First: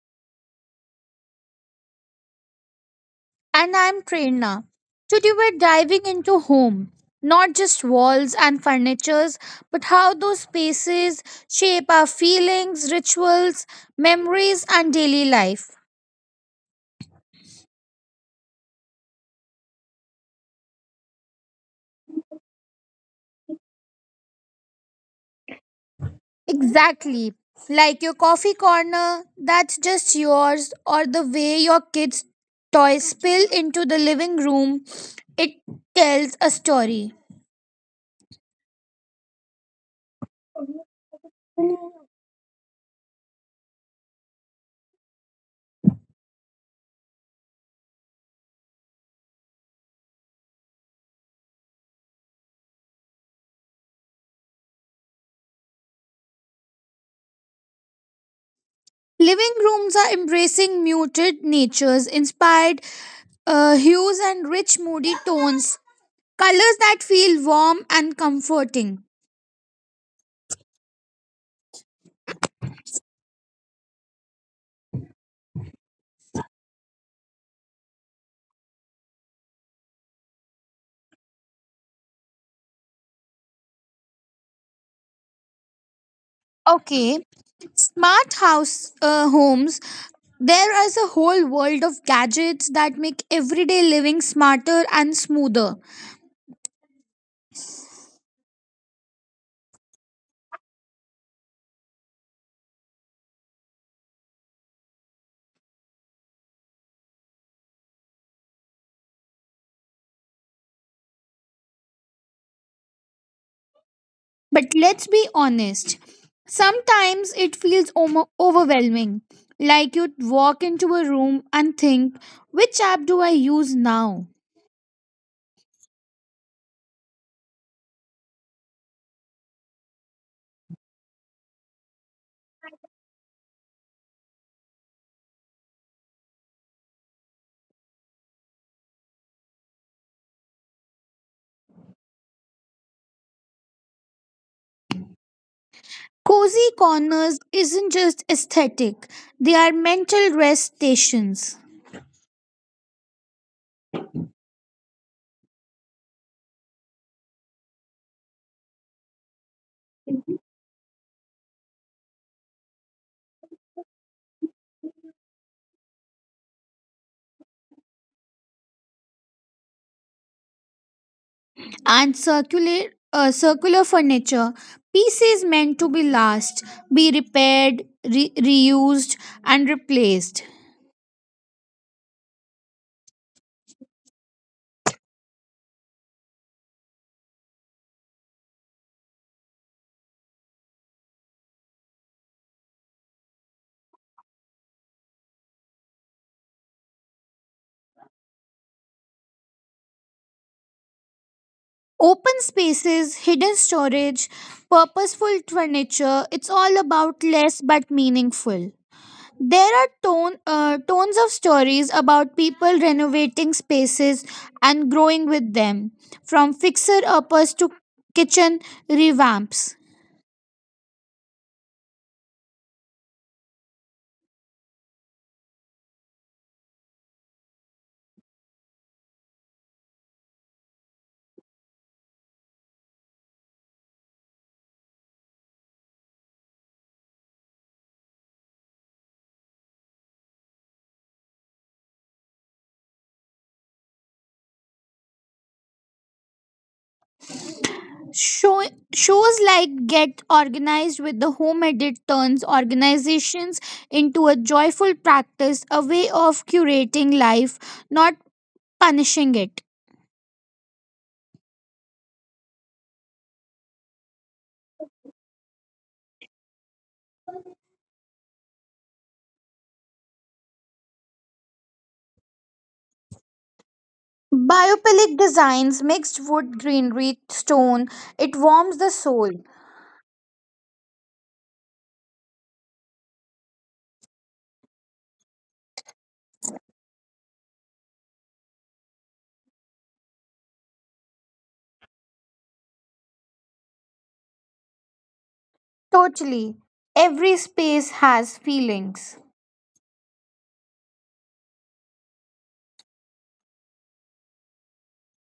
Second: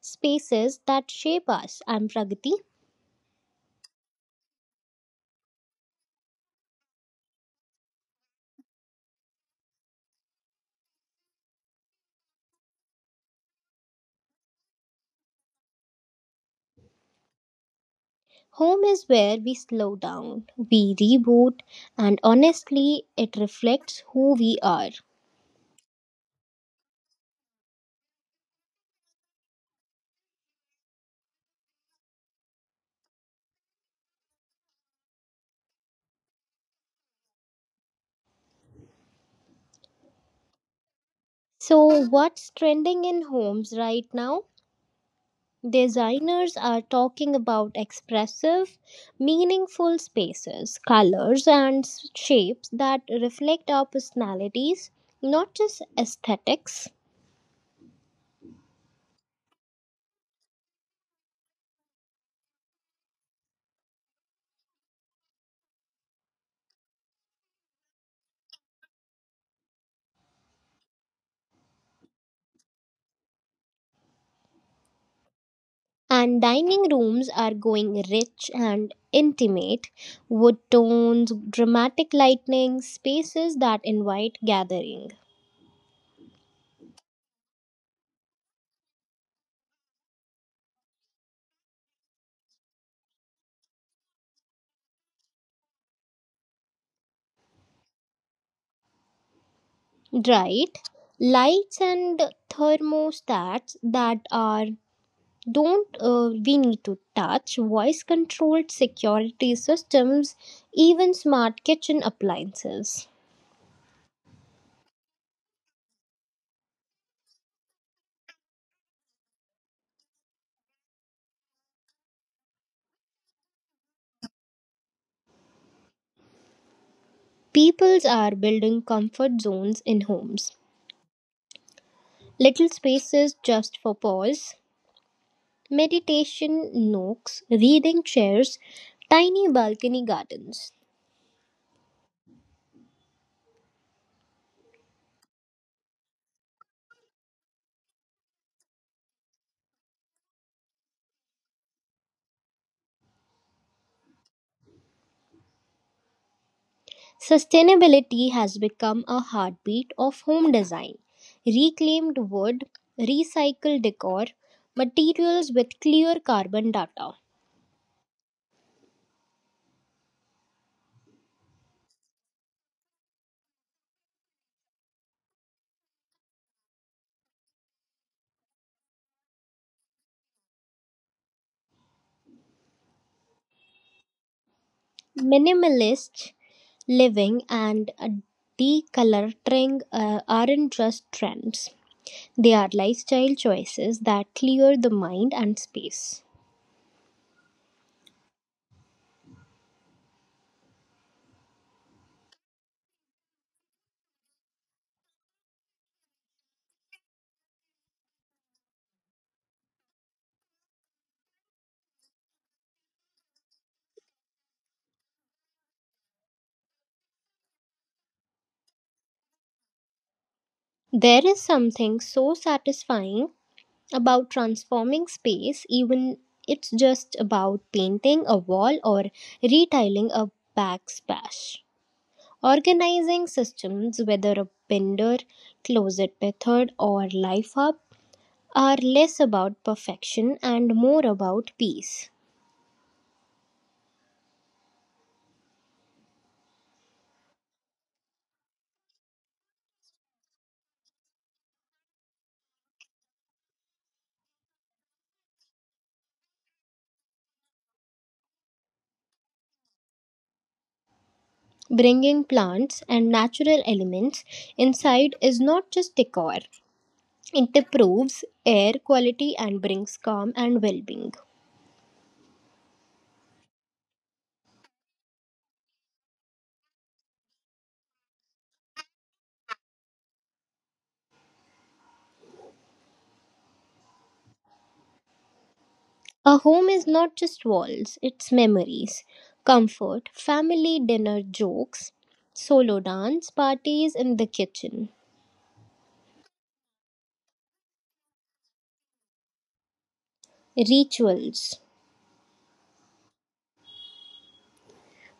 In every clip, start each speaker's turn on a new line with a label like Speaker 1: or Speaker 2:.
Speaker 1: spaces that shape us. I'm Pragati.
Speaker 2: And I'm Prerna. Today we're diving into home, not just walls and furnitures, but how those spaces shape our feelings, rituals, memories, and daily life.
Speaker 1: Home is where we slow down, we reboot, and honestly, it reflects who we are.
Speaker 2: Exactly. Like your coffee corner that's just yours, or the way your kids' toys spill into the living room, it tells a story.
Speaker 1: So, what's trending in homes right now? Designers are talking about expressive, meaningful spaces, colors, and shapes that reflect our personalities, not just aesthetics.
Speaker 2: Living rooms are embracing muted natures inspired hues and rich moody tones, colors that feel warm and comforting.
Speaker 1: And dining rooms are going rich and intimate wood tones, dramatic lighting, spaces that invite gathering.
Speaker 2: Okay, smart house homes. There is a whole world of gadgets that make everyday living smarter and smoother.
Speaker 1: Right, lights and thermostats that are don't we need to touch, voice controlled security systems, even smart kitchen appliances.
Speaker 2: But let's be honest, sometimes it feels overwhelming. Like you walk into a room and think, which app do I use now?
Speaker 1: Peoples are building comfort zones in homes, little spaces just for pause. Meditation nooks, reading chairs, tiny balcony gardens.
Speaker 2: Cozy corners isn't just aesthetic, they are mental rest stations.
Speaker 1: Sustainability has become a heartbeat of home design. Reclaimed wood, recycled decor, materials with clear carbon data.
Speaker 2: And circular furniture pieces meant to be last, be repaired, reused, and replaced.
Speaker 1: Minimalist living and decluttering aren't just trends, they are lifestyle choices that clear the mind and space.
Speaker 2: Open spaces, hidden storage, purposeful furniture, it's all about less but meaningful. There are tons of stories about people renovating spaces and growing with them, from fixer uppers to kitchen revamps.
Speaker 1: There is something so satisfying about transforming space, even it's just about painting a wall or retiling a backsplash. Organizing systems, whether a bender, closet method, or life hub, are less about perfection and more about peace.
Speaker 2: Show, Shows like Get Organized with the Home Edit turns organizations into a joyful practice, a way of curating life, not punishing it.
Speaker 1: Bringing plants and natural elements inside is not just decor, it improves air quality and brings calm and well being.
Speaker 2: Biopilic designs, mixed wood, greenery, stone, it warms the soul.
Speaker 1: A home is not just walls, it's memories, comfort, family dinner jokes, solo dance parties in the kitchen,
Speaker 2: Totally. Every space has feelings.
Speaker 1: rituals,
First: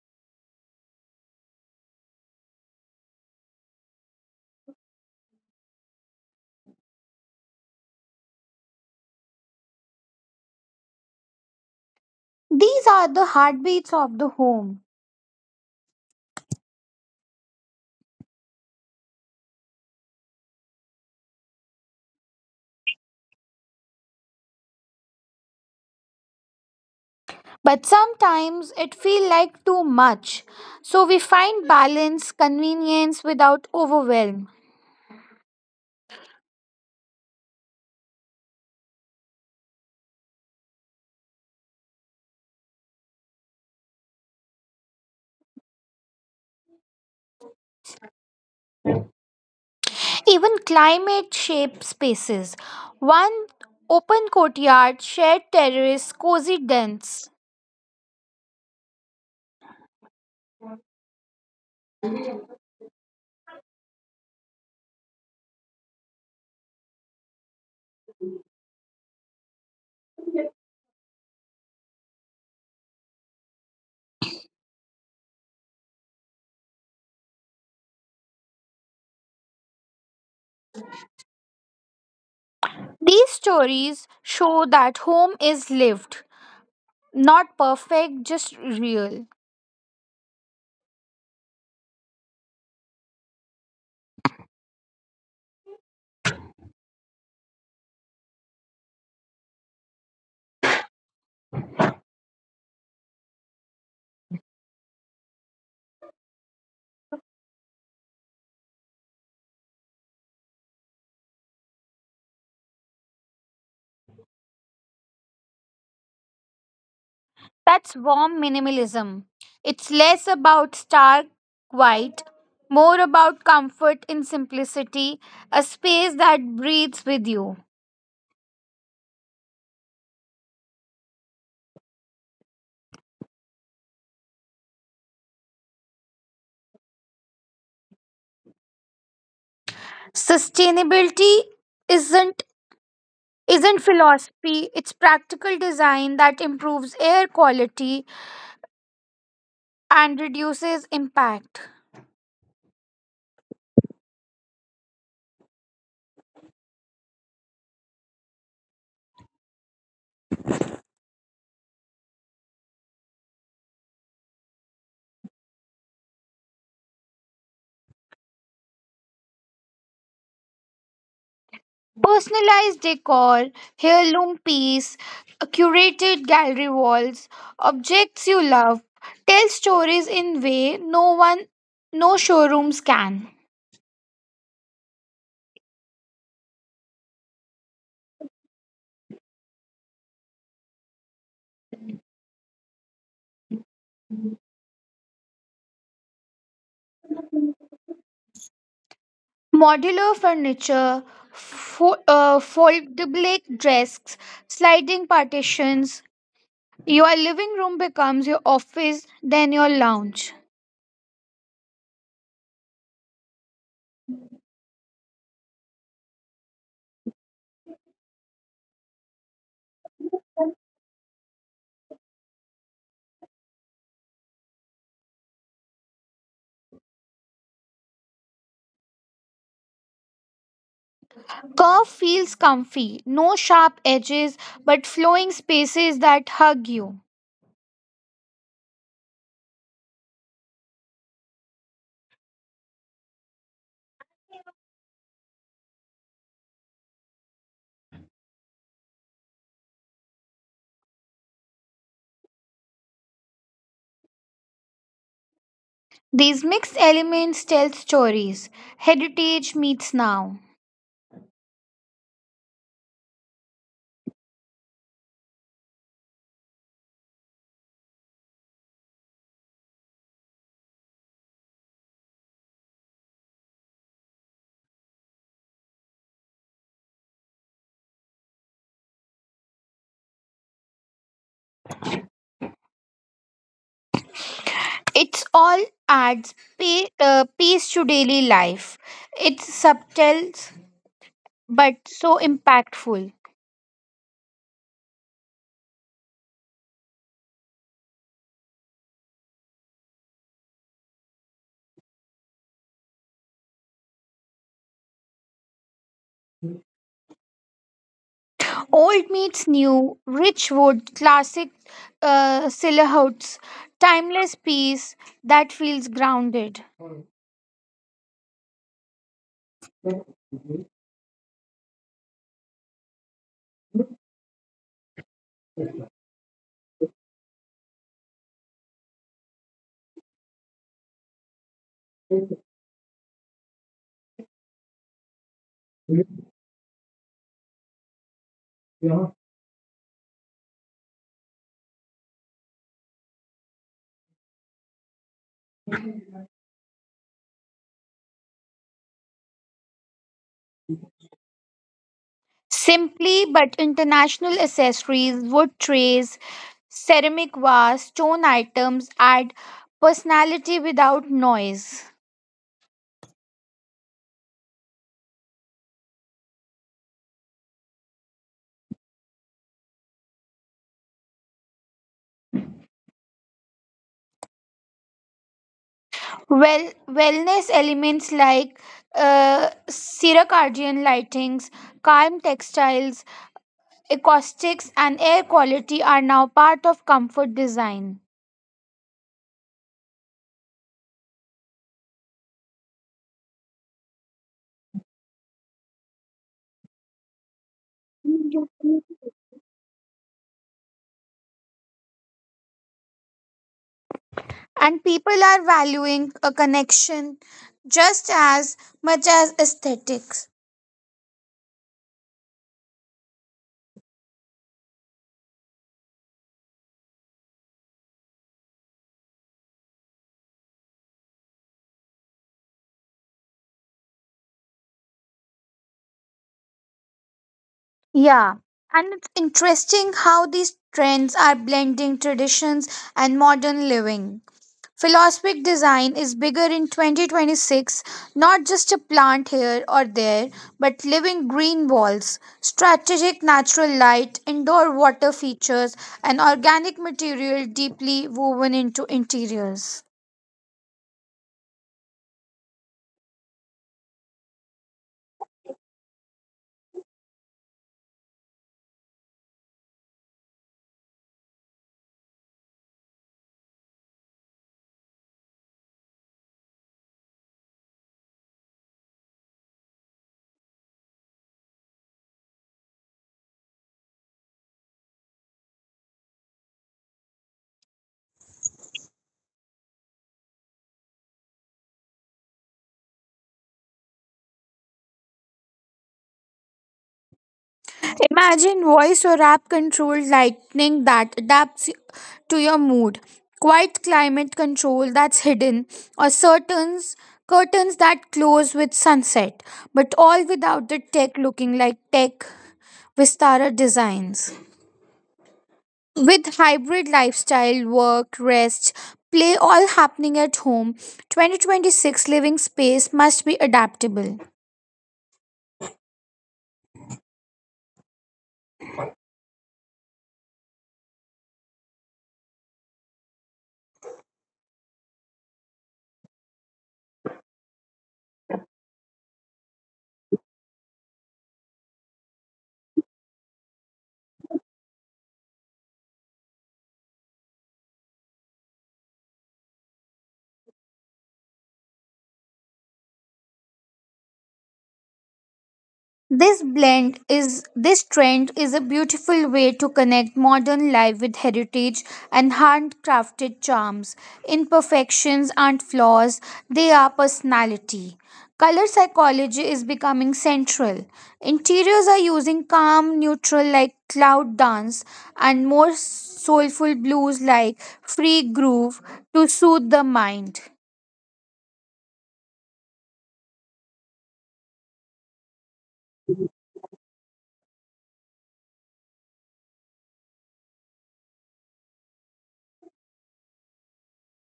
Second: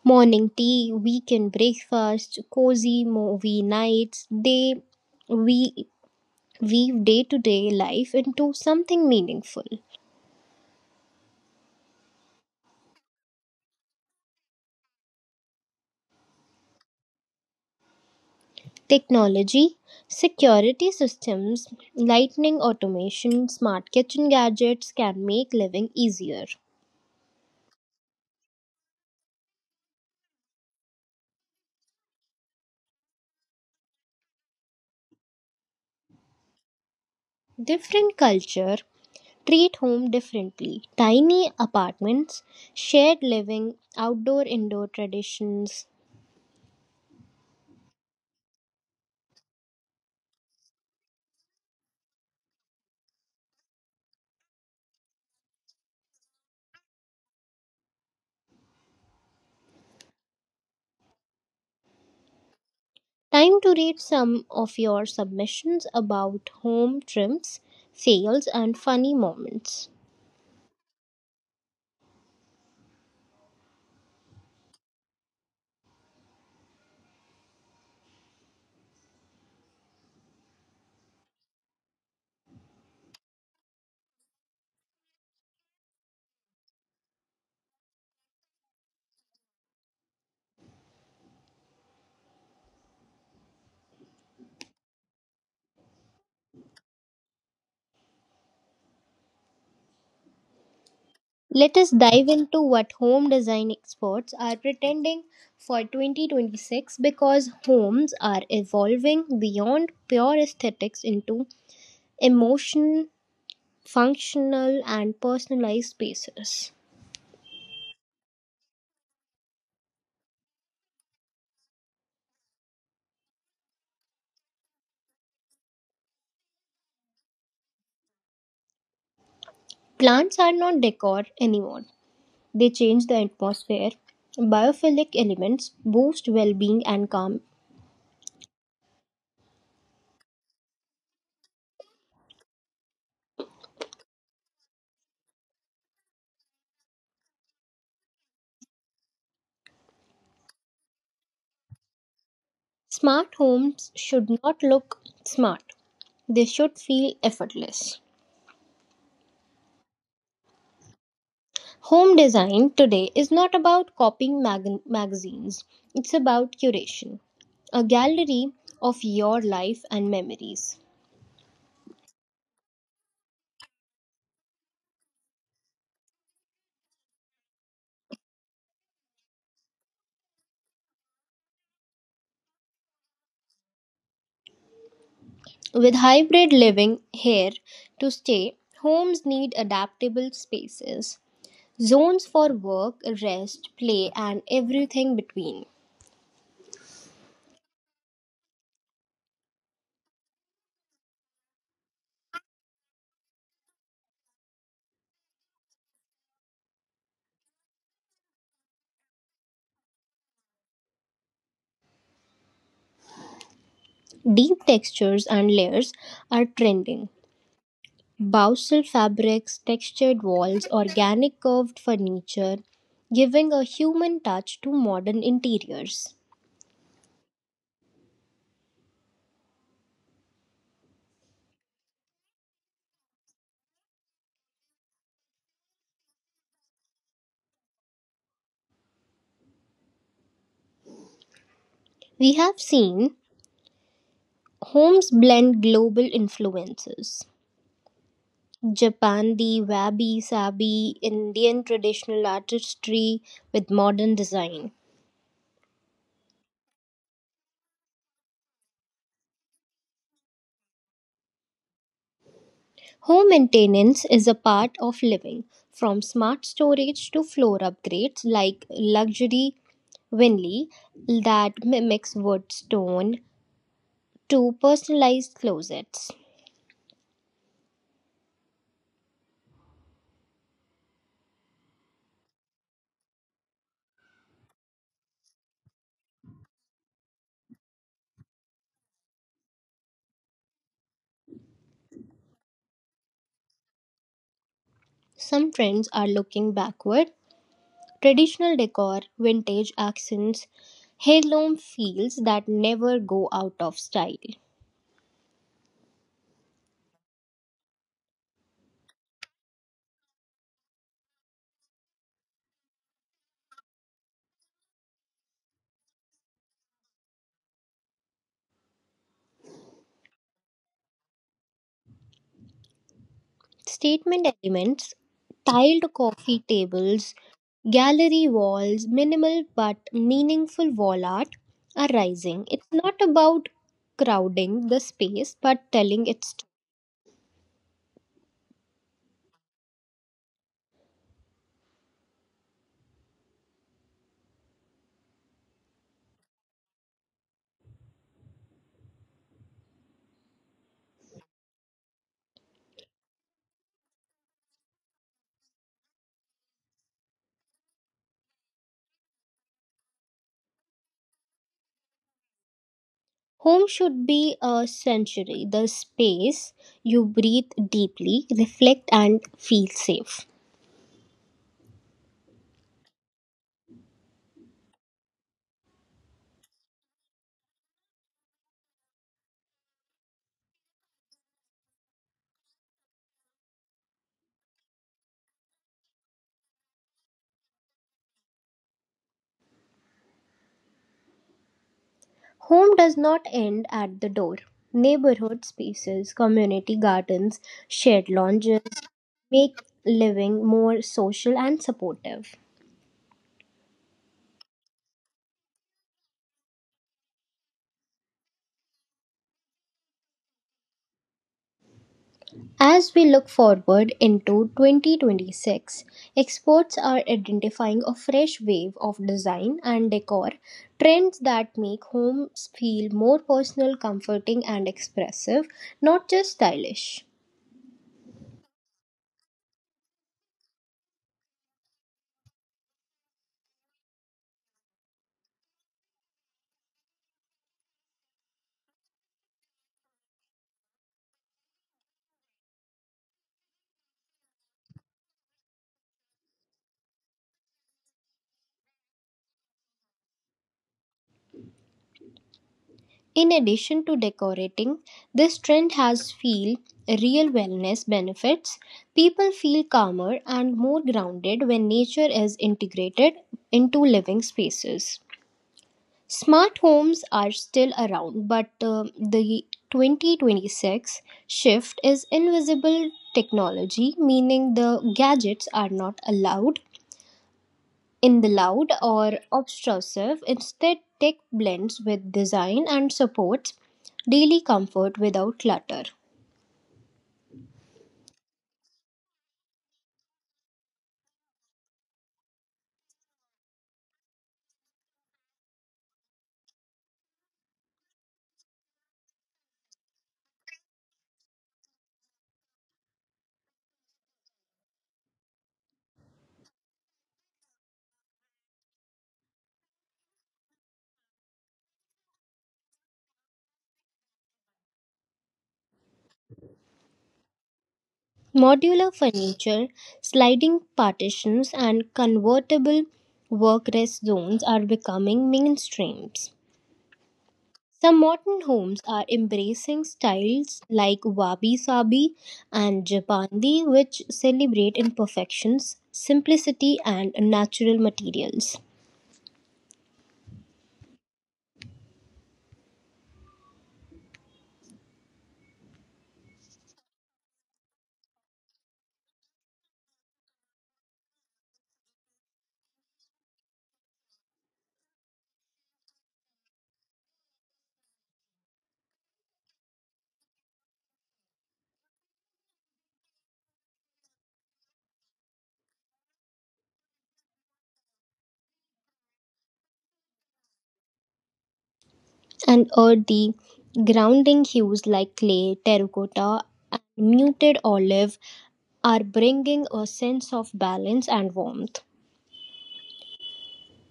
Speaker 1: morning tea, weekend breakfast, cozy movie nights. They we weave day to day life into something meaningful.
Speaker 2: These are the heartbeats of the home.
Speaker 1: Technology, security systems, lightning automation, smart kitchen gadgets can make living easier.
Speaker 2: But sometimes it feels like too much. So we find balance, convenience without overwhelm.
Speaker 1: Different culture, treat home differently. Tiny apartments, shared living, outdoor indoor traditions.
Speaker 2: Even climate shaped spaces. One open courtyard, shared terrace, cozy dens.
Speaker 1: Time to read some of your submissions about home trims, fails, and funny moments.
Speaker 2: These stories show that home is lived, not perfect, just real.
Speaker 1: Let us dive into what home design experts are pretending for 2026 because homes are evolving beyond pure aesthetics into emotion, functional, and personalized spaces.
Speaker 2: That's warm minimalism. It's less about stark white, more about comfort in simplicity, a space that breathes with you.
Speaker 1: Plants are not decor anymore, they change the atmosphere. Biophilic elements boost well being and calm.
Speaker 2: Sustainability isn't isn't philosophy, it's practical design that improves air quality and reduces impact.
Speaker 1: Smart homes should not look smart, they should feel effortless. Home design today is not about copying magazines, it's about curation, a gallery of your life and memories.
Speaker 2: Personalized decor, heirloom piece, curated gallery walls, objects you love tell stories in way no one, no showrooms can.
Speaker 1: With hybrid living here to stay, homes need adaptable spaces. Zones for work, rest, play, and everything between.
Speaker 2: Modular furniture, foldable desks, sliding partitions. Your living room becomes your office, then your lounge.
Speaker 1: Deep textures and layers are trending. Bousal fabrics, textured walls, organic curved furniture, giving a human touch to modern interiors.
Speaker 2: Curve feels comfy, no sharp edges, but flowing spaces that hug you.
Speaker 1: We have seen homes blend global influences. Japan, the wabi sabi, Indian traditional artistry with modern design.
Speaker 2: These mixed elements tell stories. Heritage meets now.
Speaker 1: Home maintenance is a part of living, from smart storage to floor upgrades like luxury Winley that mimics wood stone to personalized closets.
Speaker 2: It's all adds pace to daily life. It's subtle but so impactful.
Speaker 1: Some trends are looking backward. Traditional decor, vintage accents, heirloom feels that never go out of style.
Speaker 2: Old meets new, rich wood, classic silhouettes, timeless piece that feels grounded.
Speaker 1: Statement elements, tiled coffee tables, gallery walls, minimal but meaningful wall art are rising. It's not about crowding the space but telling its story.
Speaker 2: Simply but international accessories, wood trays, ceramic vase, stone items add personality without noise.
Speaker 1: Home should be a sanctuary, the space you breathe deeply, reflect, and feel safe.
Speaker 2: Wellness elements like circadian lightings, calm textiles, acoustics, and air quality are now part of comfort design.
Speaker 1: Home does not end at the door. Neighborhood spaces, community gardens, shared lounges make living more social and supportive.
Speaker 2: And people are valuing a connection just as much as aesthetics.
Speaker 1: As we look forward into 2026, experts are identifying a fresh wave of design and decor trends that make homes feel more personal, comforting, and expressive, not just stylish.
Speaker 2: Yeah, and it's interesting how these trends are blending traditions and modern living. Philosophic design is bigger in 2026, not just a plant here or there, but living green walls, strategic natural light, indoor water features, and organic material deeply woven into interiors.
Speaker 1: In addition to decorating, this trend has feel real wellness benefits. People feel calmer and more grounded when nature is integrated into living spaces. Smart homes are still around, but the 2026 shift is invisible technology, meaning the gadgets are not allowed in the loud or obtrusive. Instead, tech blends with design and supports daily comfort without clutter.
Speaker 2: Imagine voice or app controlled lightning that adapts to your mood, quiet climate control that's hidden, or curtains that close with sunset, but all without the tech looking like tech. Vistara designs. With hybrid lifestyle, work, rest, play all happening at home, 2026 living space must be adaptable.
Speaker 1: Modular furniture, sliding partitions, and convertible work rest zones are becoming mainstreams. Some modern homes are embracing styles like wabi sabi and japandi, which celebrate imperfections, simplicity, and natural materials,
Speaker 2: This trend is a beautiful way to connect modern life with heritage and handcrafted charms. Imperfections aren't flaws, they are personality. Color psychology is becoming central. Interiors are using calm, neutral like cloud dance and more soulful blues like free groove to soothe the mind.
Speaker 1: and earthy, grounding hues like clay, terracotta, and muted olive are bringing a sense of balance and warmth.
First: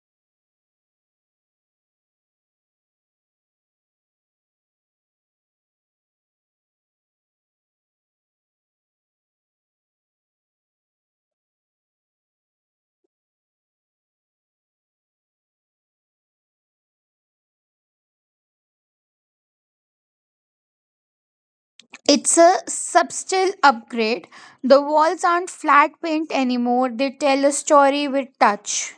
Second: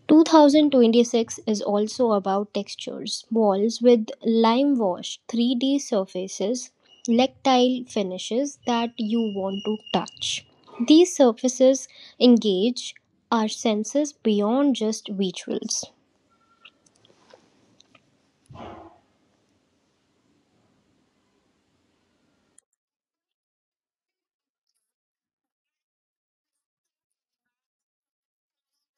Speaker 1: 2026 is also about textures, walls with lime wash, 3D surfaces, tactile finishes that you want to touch. These surfaces engage our senses beyond just visuals.
Speaker 2: It's a subtle upgrade. The walls aren't flat paint anymore, they tell a story with touch.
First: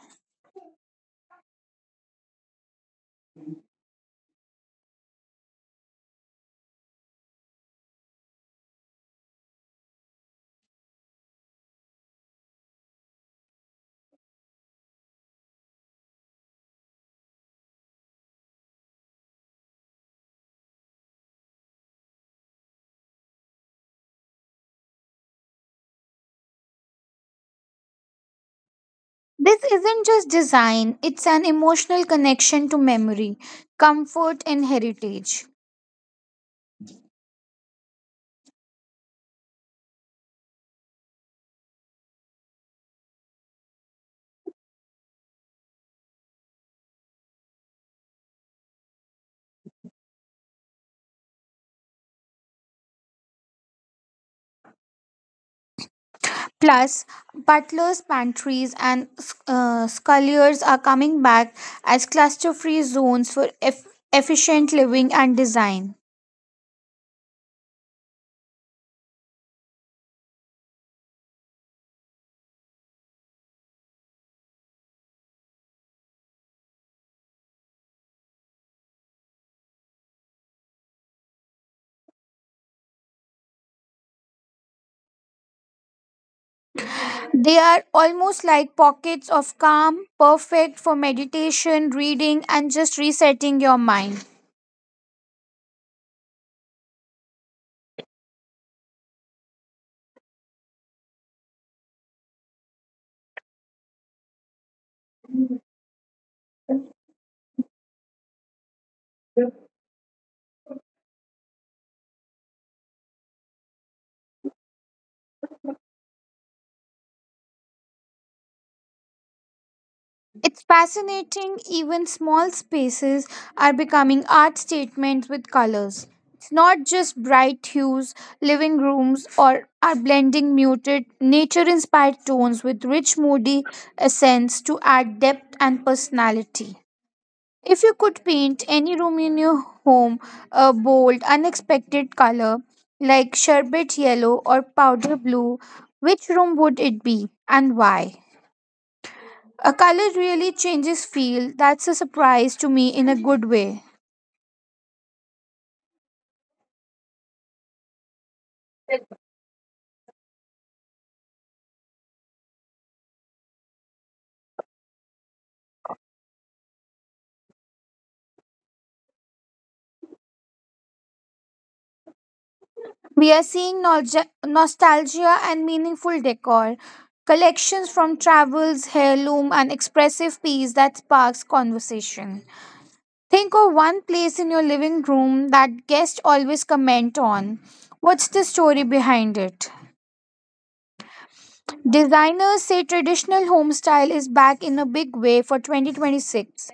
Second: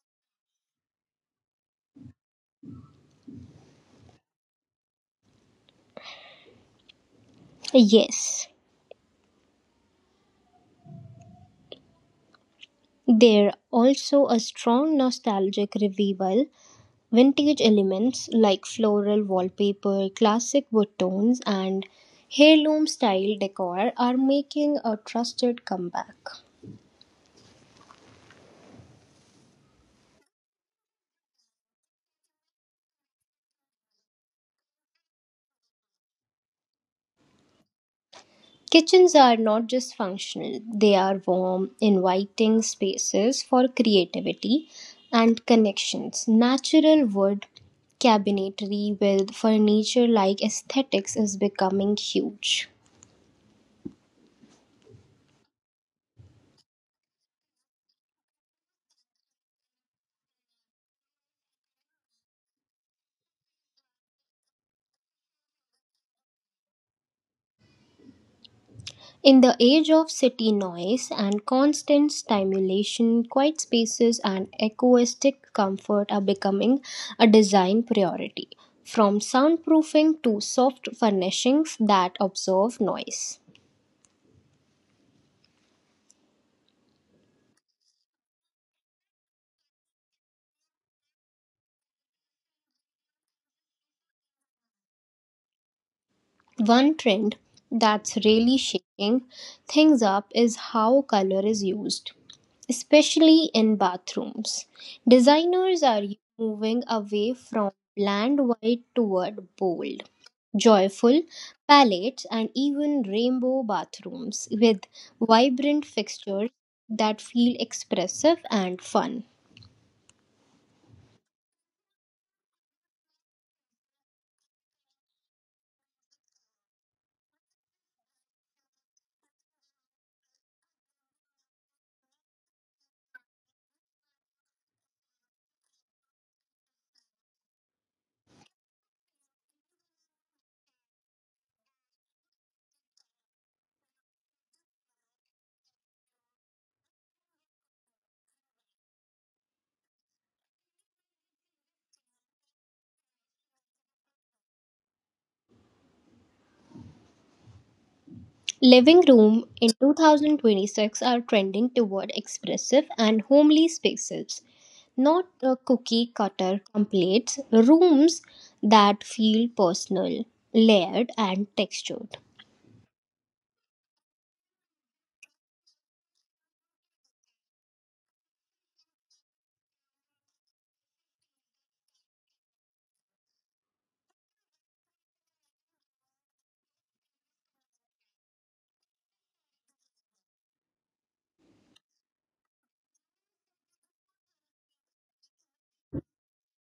Speaker 1: Yes, they're also a strong nostalgic revival. Vintage elements like floral wallpaper, classic wood tones, and heirloom style decor are making a trusted comeback.
Speaker 2: This isn't just design, it's an emotional connection to memory, comfort, and heritage.
Speaker 1: Kitchens are not just functional, they are warm, inviting spaces for creativity and connections. Natural wood cabinetry with furniture like aesthetics is becoming huge.
Speaker 2: Plus, butlers, pantries, and sculliers are coming back as cluster free zones for efficient living and design.
Speaker 1: In the age of city noise and constant stimulation, quiet spaces and acoustic comfort are becoming a design priority, from soundproofing to soft furnishings that absorb noise.
Speaker 2: They are almost like pockets of calm, perfect for meditation, reading, and just resetting your mind.
Speaker 1: One trend that's really shaking things up is how color is used, especially in bathrooms. Designers are moving away from bland white toward bold, joyful palettes and even rainbow bathrooms with vibrant fixtures that feel expressive and fun.
Speaker 2: It's fascinating, even small spaces are becoming art statements with colors. It's not just bright hues, living rooms, or are blending muted, nature inspired tones with rich, moody accents to add depth and personality. If you could paint any room in your home a bold, unexpected color like sherbet yellow or powder blue, which room would it be and why? A color really changes feel. That's a surprise to me in a good way.
Speaker 1: Living room in 2026 are trending toward expressive and homely spaces, not cookie cutter templates, rooms that feel personal, layered, and textured.
Speaker 2: We are seeing nostalgia and meaningful decor, collections from travels, heirloom, and expressive piece that sparks conversation. Think of one place in your living room that guests always comment on. What's the story behind it? Designers say traditional home style is back in a big way for 2026.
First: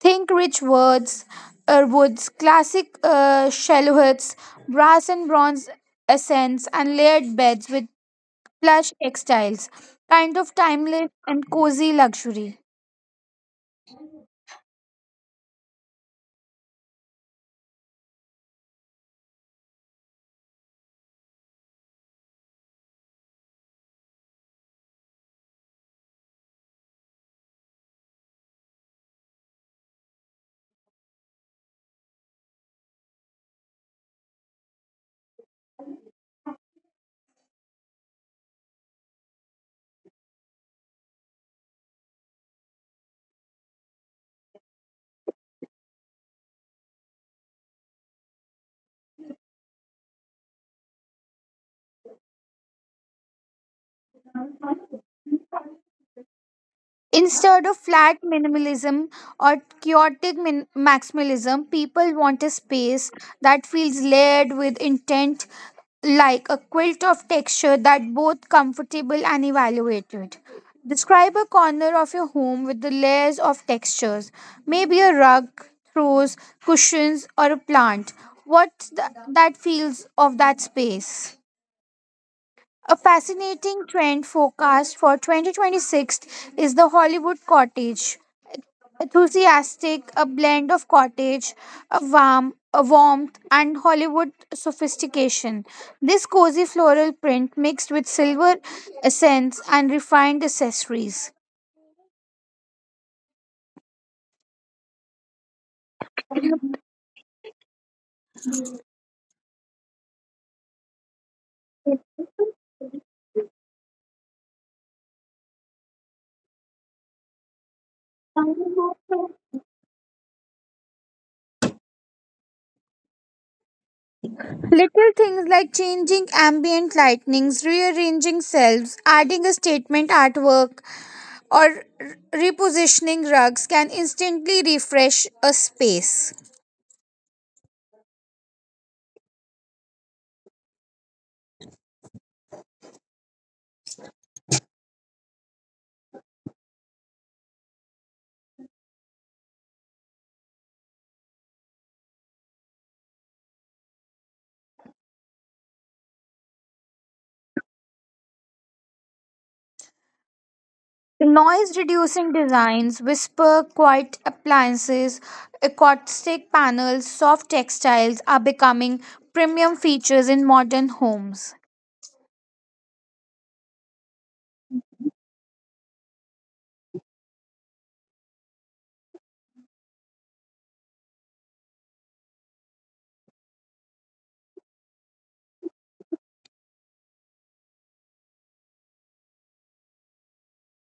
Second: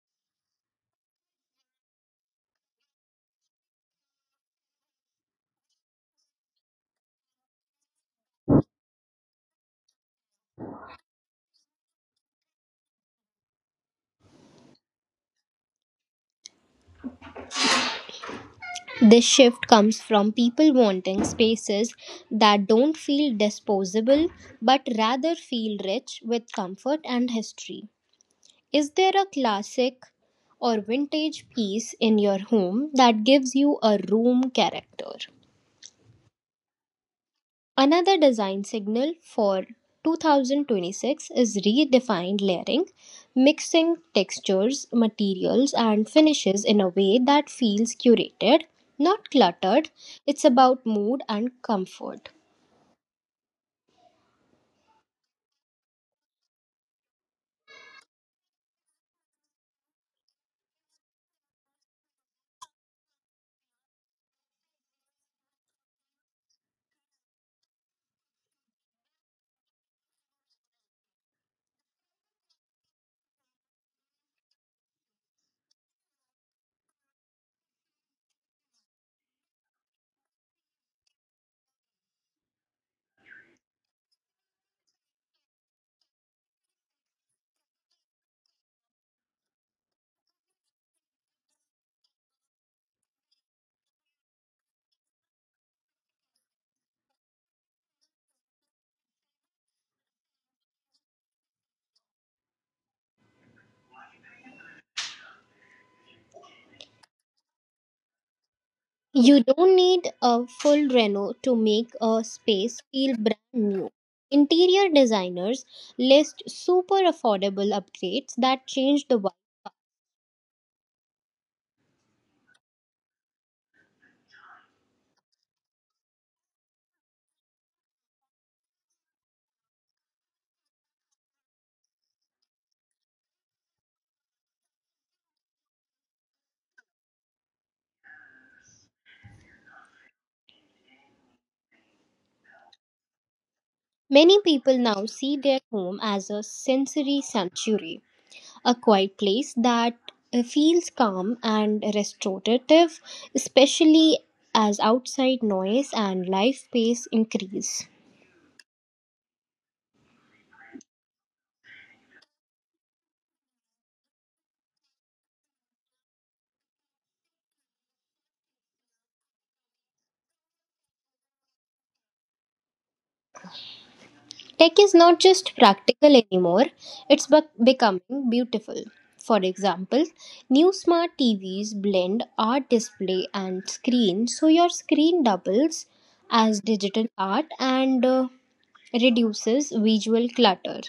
Speaker 2: Think rich woods, classic shallow huts, brass and bronze accents, and layered beds with plush textiles. Kind of timeless and cozy luxury.
Speaker 1: This shift comes from people wanting spaces that don't feel disposable but rather feel rich with comfort and history. Is there a classic or vintage piece in your home that gives you a room character? Another design signal for 2026 is redefined layering, mixing textures, materials, and finishes in a way that feels curated, not cluttered. It's about mood and comfort.
Speaker 2: Instead of flat minimalism or chaotic maximalism, people want a space that feels layered with intent, like a quilt of texture that both comfortable and evaluated. Describe a corner of your home with the layers of textures, maybe a rug, throws, cushions, or a plant. That feels of that space. A fascinating trend forecast for 2026 is the Hollywood cottage, enthusiastic, a blend of cottage, a warmth, and Hollywood sophistication. This cozy floral print mixed with silver accents and refined accessories.
Speaker 1: You don't need a full reno to make a space feel brand new. Interior designers list super affordable upgrades that change the vibe.
Speaker 2: Little things like changing ambient lightnings, rearranging shelves, adding a statement artwork, or repositioning rugs can instantly refresh a space.
Speaker 1: Many people now see their home as a sensory sanctuary, a quiet place that feels calm and restorative, especially as outside noise and life pace increase.
Speaker 2: Noise reducing designs, whisper quiet appliances, acoustic panels, soft textiles are becoming premium features in modern homes.
Speaker 1: Tech is not just practical anymore, it's becoming beautiful. For example, new smart TVs blend art display and screen, so your screen doubles as digital art and reduces visual clutter.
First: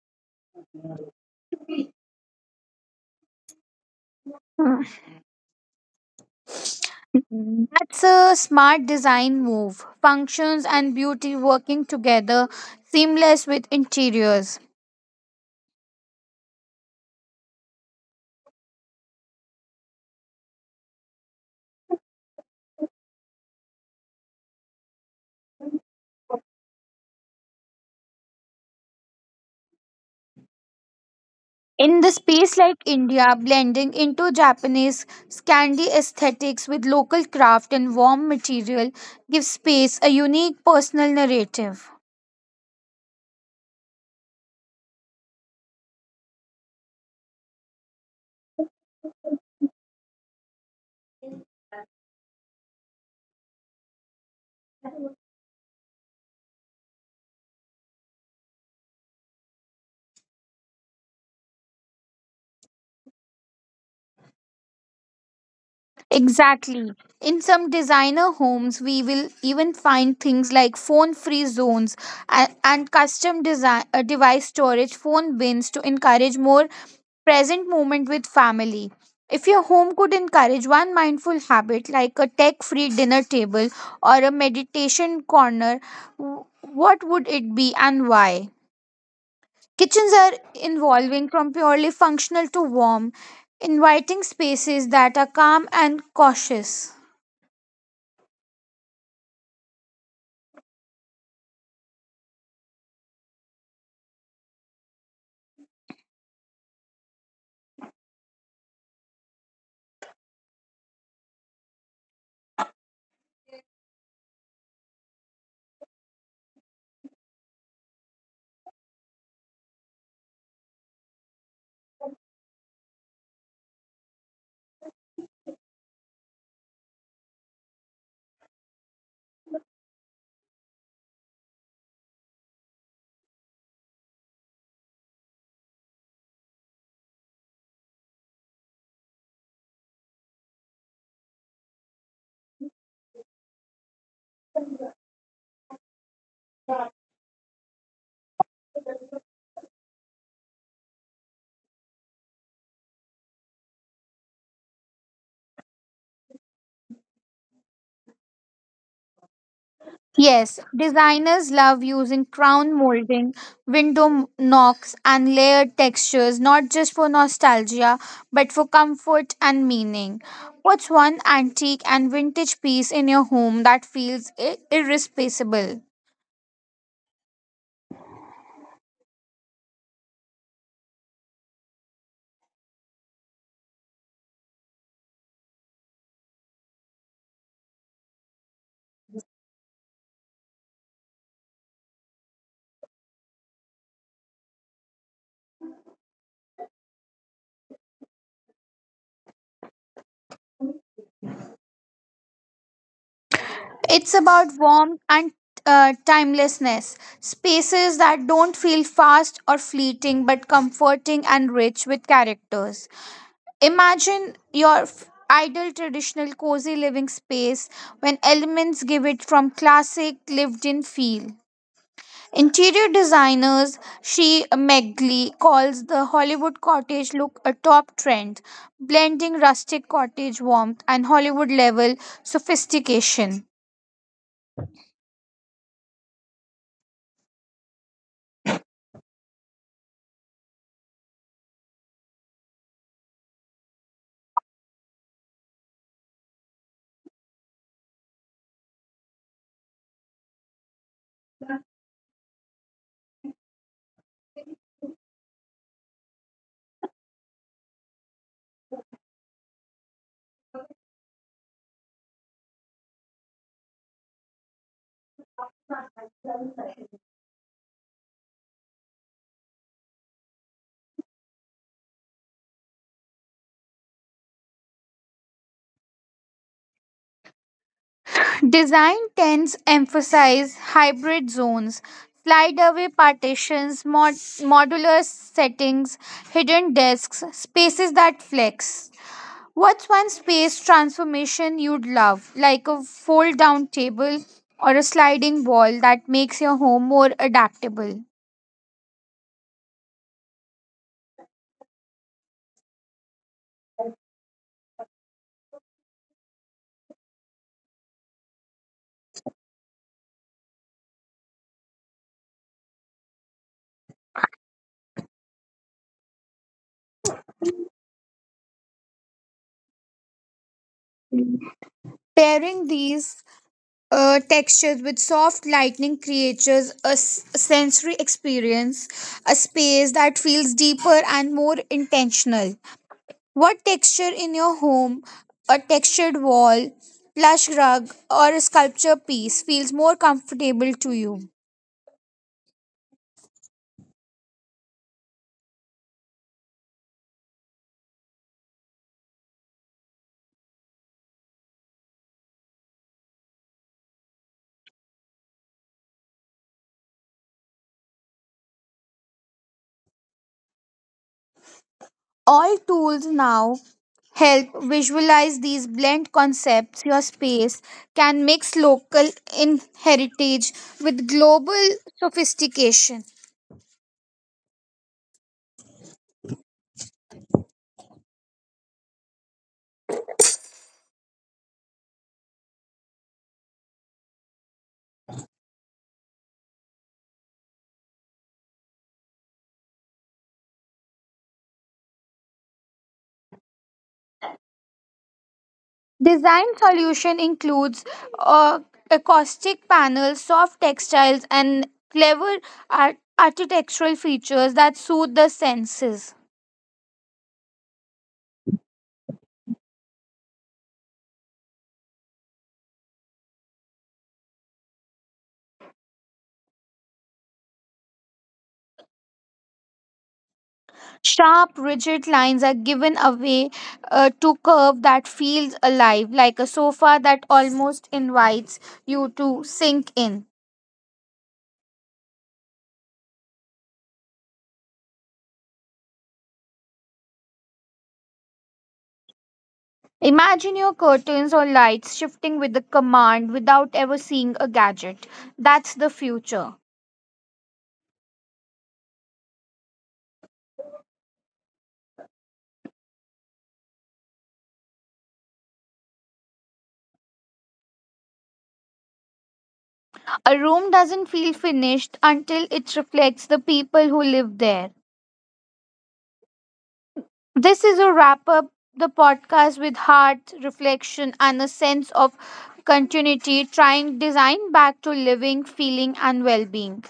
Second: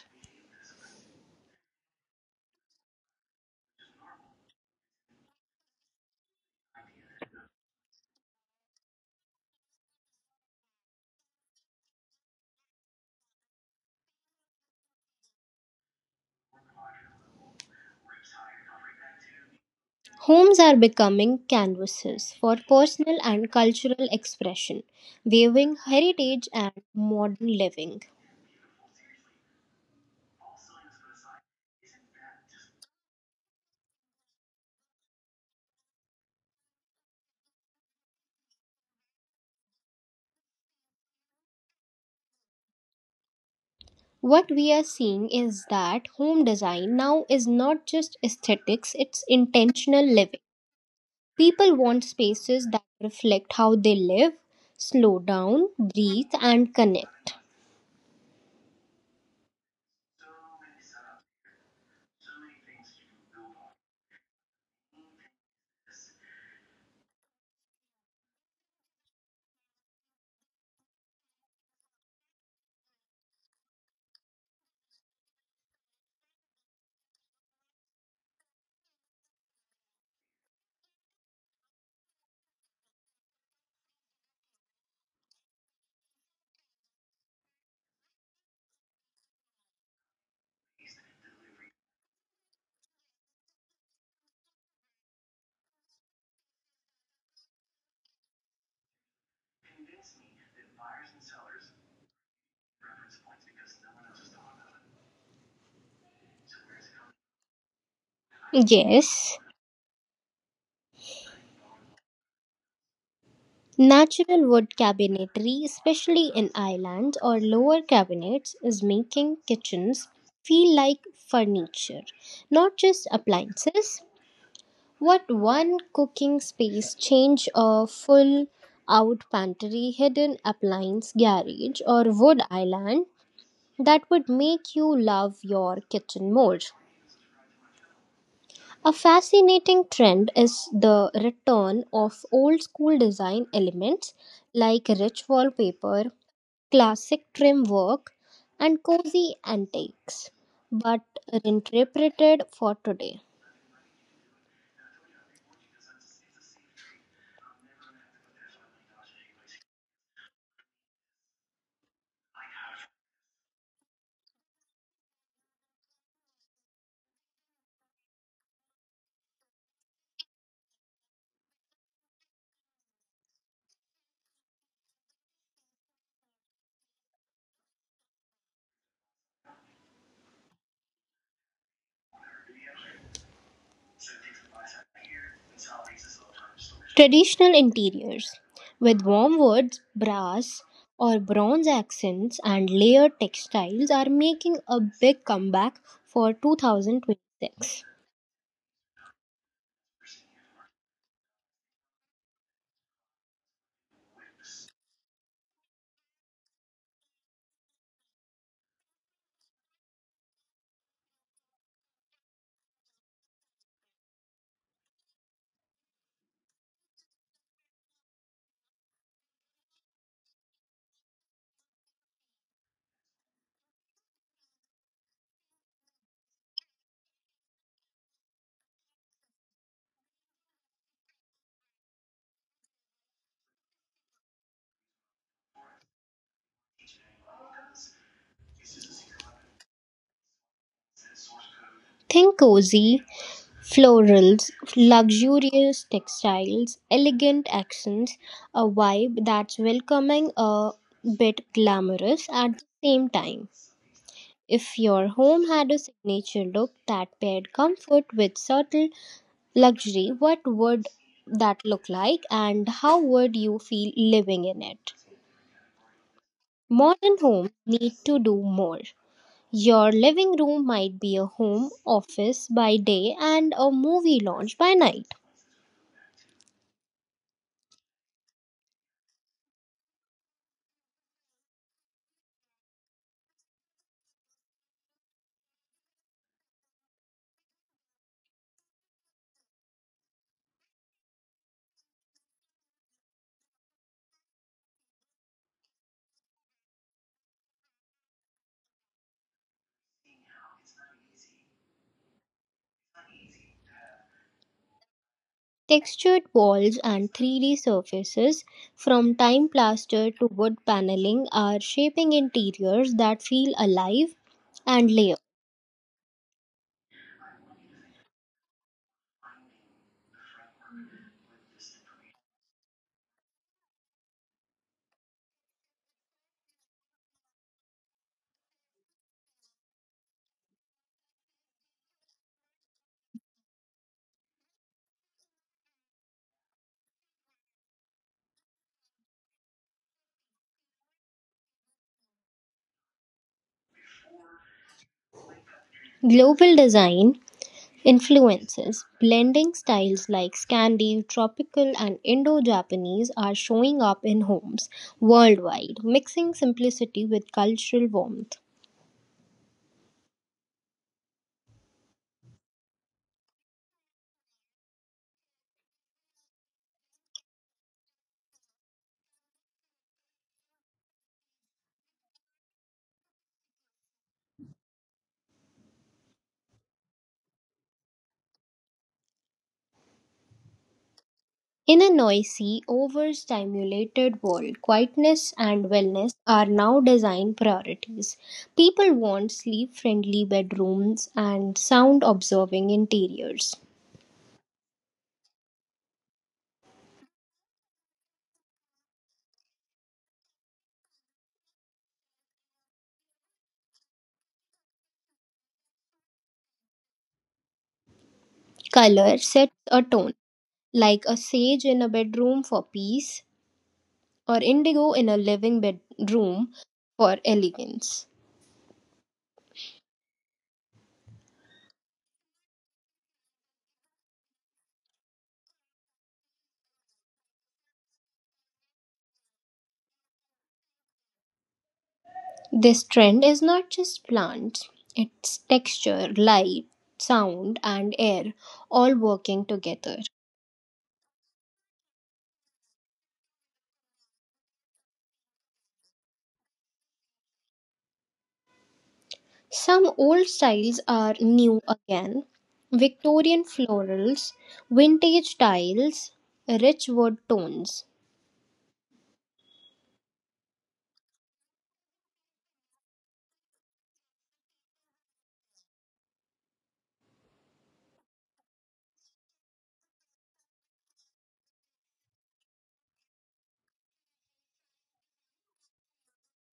Speaker 2: That's a smart design move. Functions and beauty working together, seamless with interiors.
Speaker 1: Homes are becoming canvases for personal and cultural expression, weaving heritage and modern living.
Speaker 2: In the space like India, blending into Japanese Scandi aesthetics with local craft and warm material gives space a unique personal narrative.
Speaker 1: What we are seeing is that home design now is not just aesthetics, it's intentional living. People want spaces that reflect how they live, slow down, breathe, and connect.
Speaker 2: Exactly. In some designer homes, we will even find things like phone free zones and custom design, device storage, phone bins to encourage more present moment with family. If your home could encourage one mindful habit like a tech free dinner table or a meditation corner, w- what would it be and why? Kitchens are evolving from purely functional to warm, inviting spaces that are calm and cautious.
Speaker 1: Yes, natural wood cabinetry, especially in island or lower cabinets, is making kitchens feel like furniture, not just appliances. What one cooking space change, a full out pantry, hidden appliance garage, or wood island, that would make you love your kitchen more. A fascinating trend is the return of old school design elements like rich wallpaper, classic trim work, and cozy antiques, but reinterpreted for today.
Speaker 2: Yes, designers love using crown molding, window knocks, and layered textures, not just for nostalgia, but for comfort and meaning. What's one antique and vintage piece in your home that feels irreplaceable?
Speaker 1: Traditional interiors with warm woods, brass, or bronze accents and layered textiles are making a big comeback for 2026.
Speaker 2: It's about warmth and timelessness, spaces that don't feel fast or fleeting, but comforting and rich with characters. Imagine your ideal traditional cozy living space when elements give it from classic lived in feel. Interior designers She Megli calls the Hollywood cottage look a top trend, blending rustic cottage warmth and Hollywood level sophistication.
Speaker 1: Think cozy florals, luxurious textiles, elegant accents, a vibe that's welcoming a bit glamorous at the same time. If your home had a signature look that paired comfort with subtle luxury, what would that look like and how would you feel living in it? Modern homes need to do more. Your living room might be a home office by day and a movie lounge by night.
Speaker 2: Design tends emphasize hybrid zones, slide-away partitions, modular settings, hidden desks, spaces that flex. What's one space transformation you'd love, like a fold down table or a sliding wall that makes your home more adaptable?
Speaker 1: Textured walls and 3D surfaces, from time plaster to wood paneling, are shaping interiors that feel alive and layered.
Speaker 2: Pairing these textures with soft lightning creatures a sensory experience, a space that feels deeper and more intentional. What texture in your home, a textured wall, plush rug, or a sculpture piece feels more comfortable to you?
Speaker 1: Global design influences, blending styles like Scandi, tropical, and Indo Japanese are showing up in homes worldwide, mixing simplicity with cultural warmth.
Speaker 2: All tools now help visualize these blend concepts your space can mix local in heritage with global sophistication.
Speaker 1: In a noisy, overstimulated world, quietness and wellness are now design priorities. People want sleep friendly bedrooms and sound observing interiors.
Speaker 2: Design solution includes uh, acoustic panels, soft textiles, and clever architectural features that soothe the senses.
Speaker 1: Color sets a tone, like a sage in a bedroom for peace, or indigo in a living bedroom for elegance.
Speaker 2: Sharp rigid lines are given away to curve that feels alive, like a sofa that almost invites you to sink in.
Speaker 1: This trend is not just plants, it's texture, light, sound, and air all working together.
Speaker 2: Imagine your curtains or lights shifting with the command without ever seeing a gadget. That's the future.
Speaker 1: Some old styles are new again. Victorian florals, vintage tiles, rich wood tones.
Speaker 2: A room doesn't feel finished until it reflects the people who live there. This is a wrap up the podcast with heart, reflection, and a sense of continuity, trying design back to living, feeling, and well being.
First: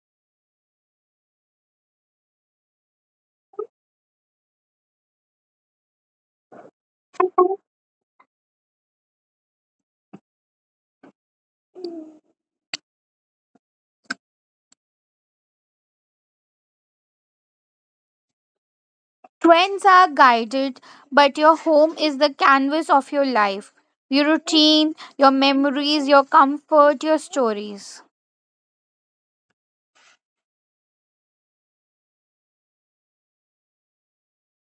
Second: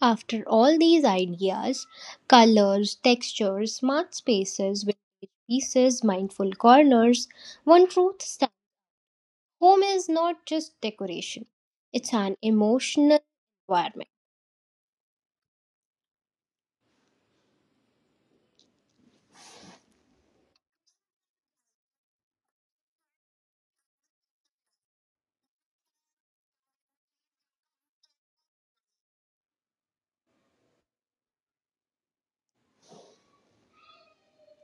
Speaker 1: After all these ideas, colors, textures, smart spaces, vintage pieces, mindful corners, one truth stands. Home is not just decoration, it's an emotional environment.
Speaker 2: Trends are guided, but your home is the canvas of your life, your routine, your memories, your comfort, your stories.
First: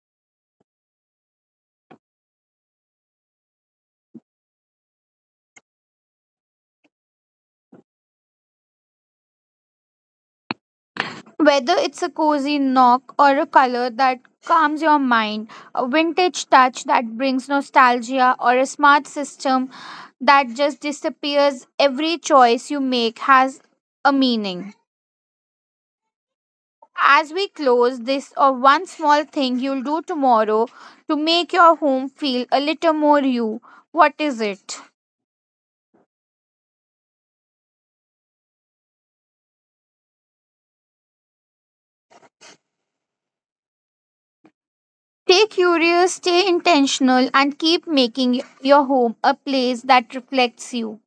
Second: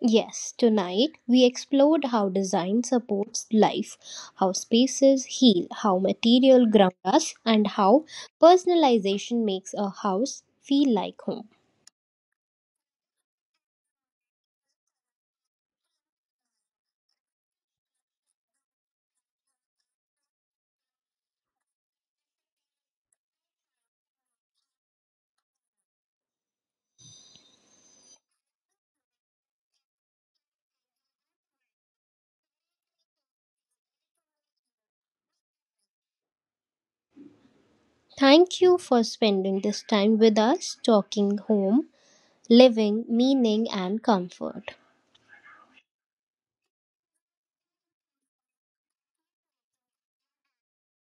Speaker 1: Yes, tonight we explored how design supports life, how spaces heal, how material ground us, and how personalization makes a house feel like home.
Speaker 2: Whether it's a cozy knock or a color that calms your mind, a vintage touch that brings nostalgia, or a smart system that just disappears, every choice you make has a meaning. As we close this, or one small thing you'll do tomorrow to make your home feel a little more you, what is it?
Speaker 1: Thank you for spending this time with us talking home, living, meaning, and comfort.
Speaker 2: Stay curious, stay intentional, and keep making your home a place that reflects you.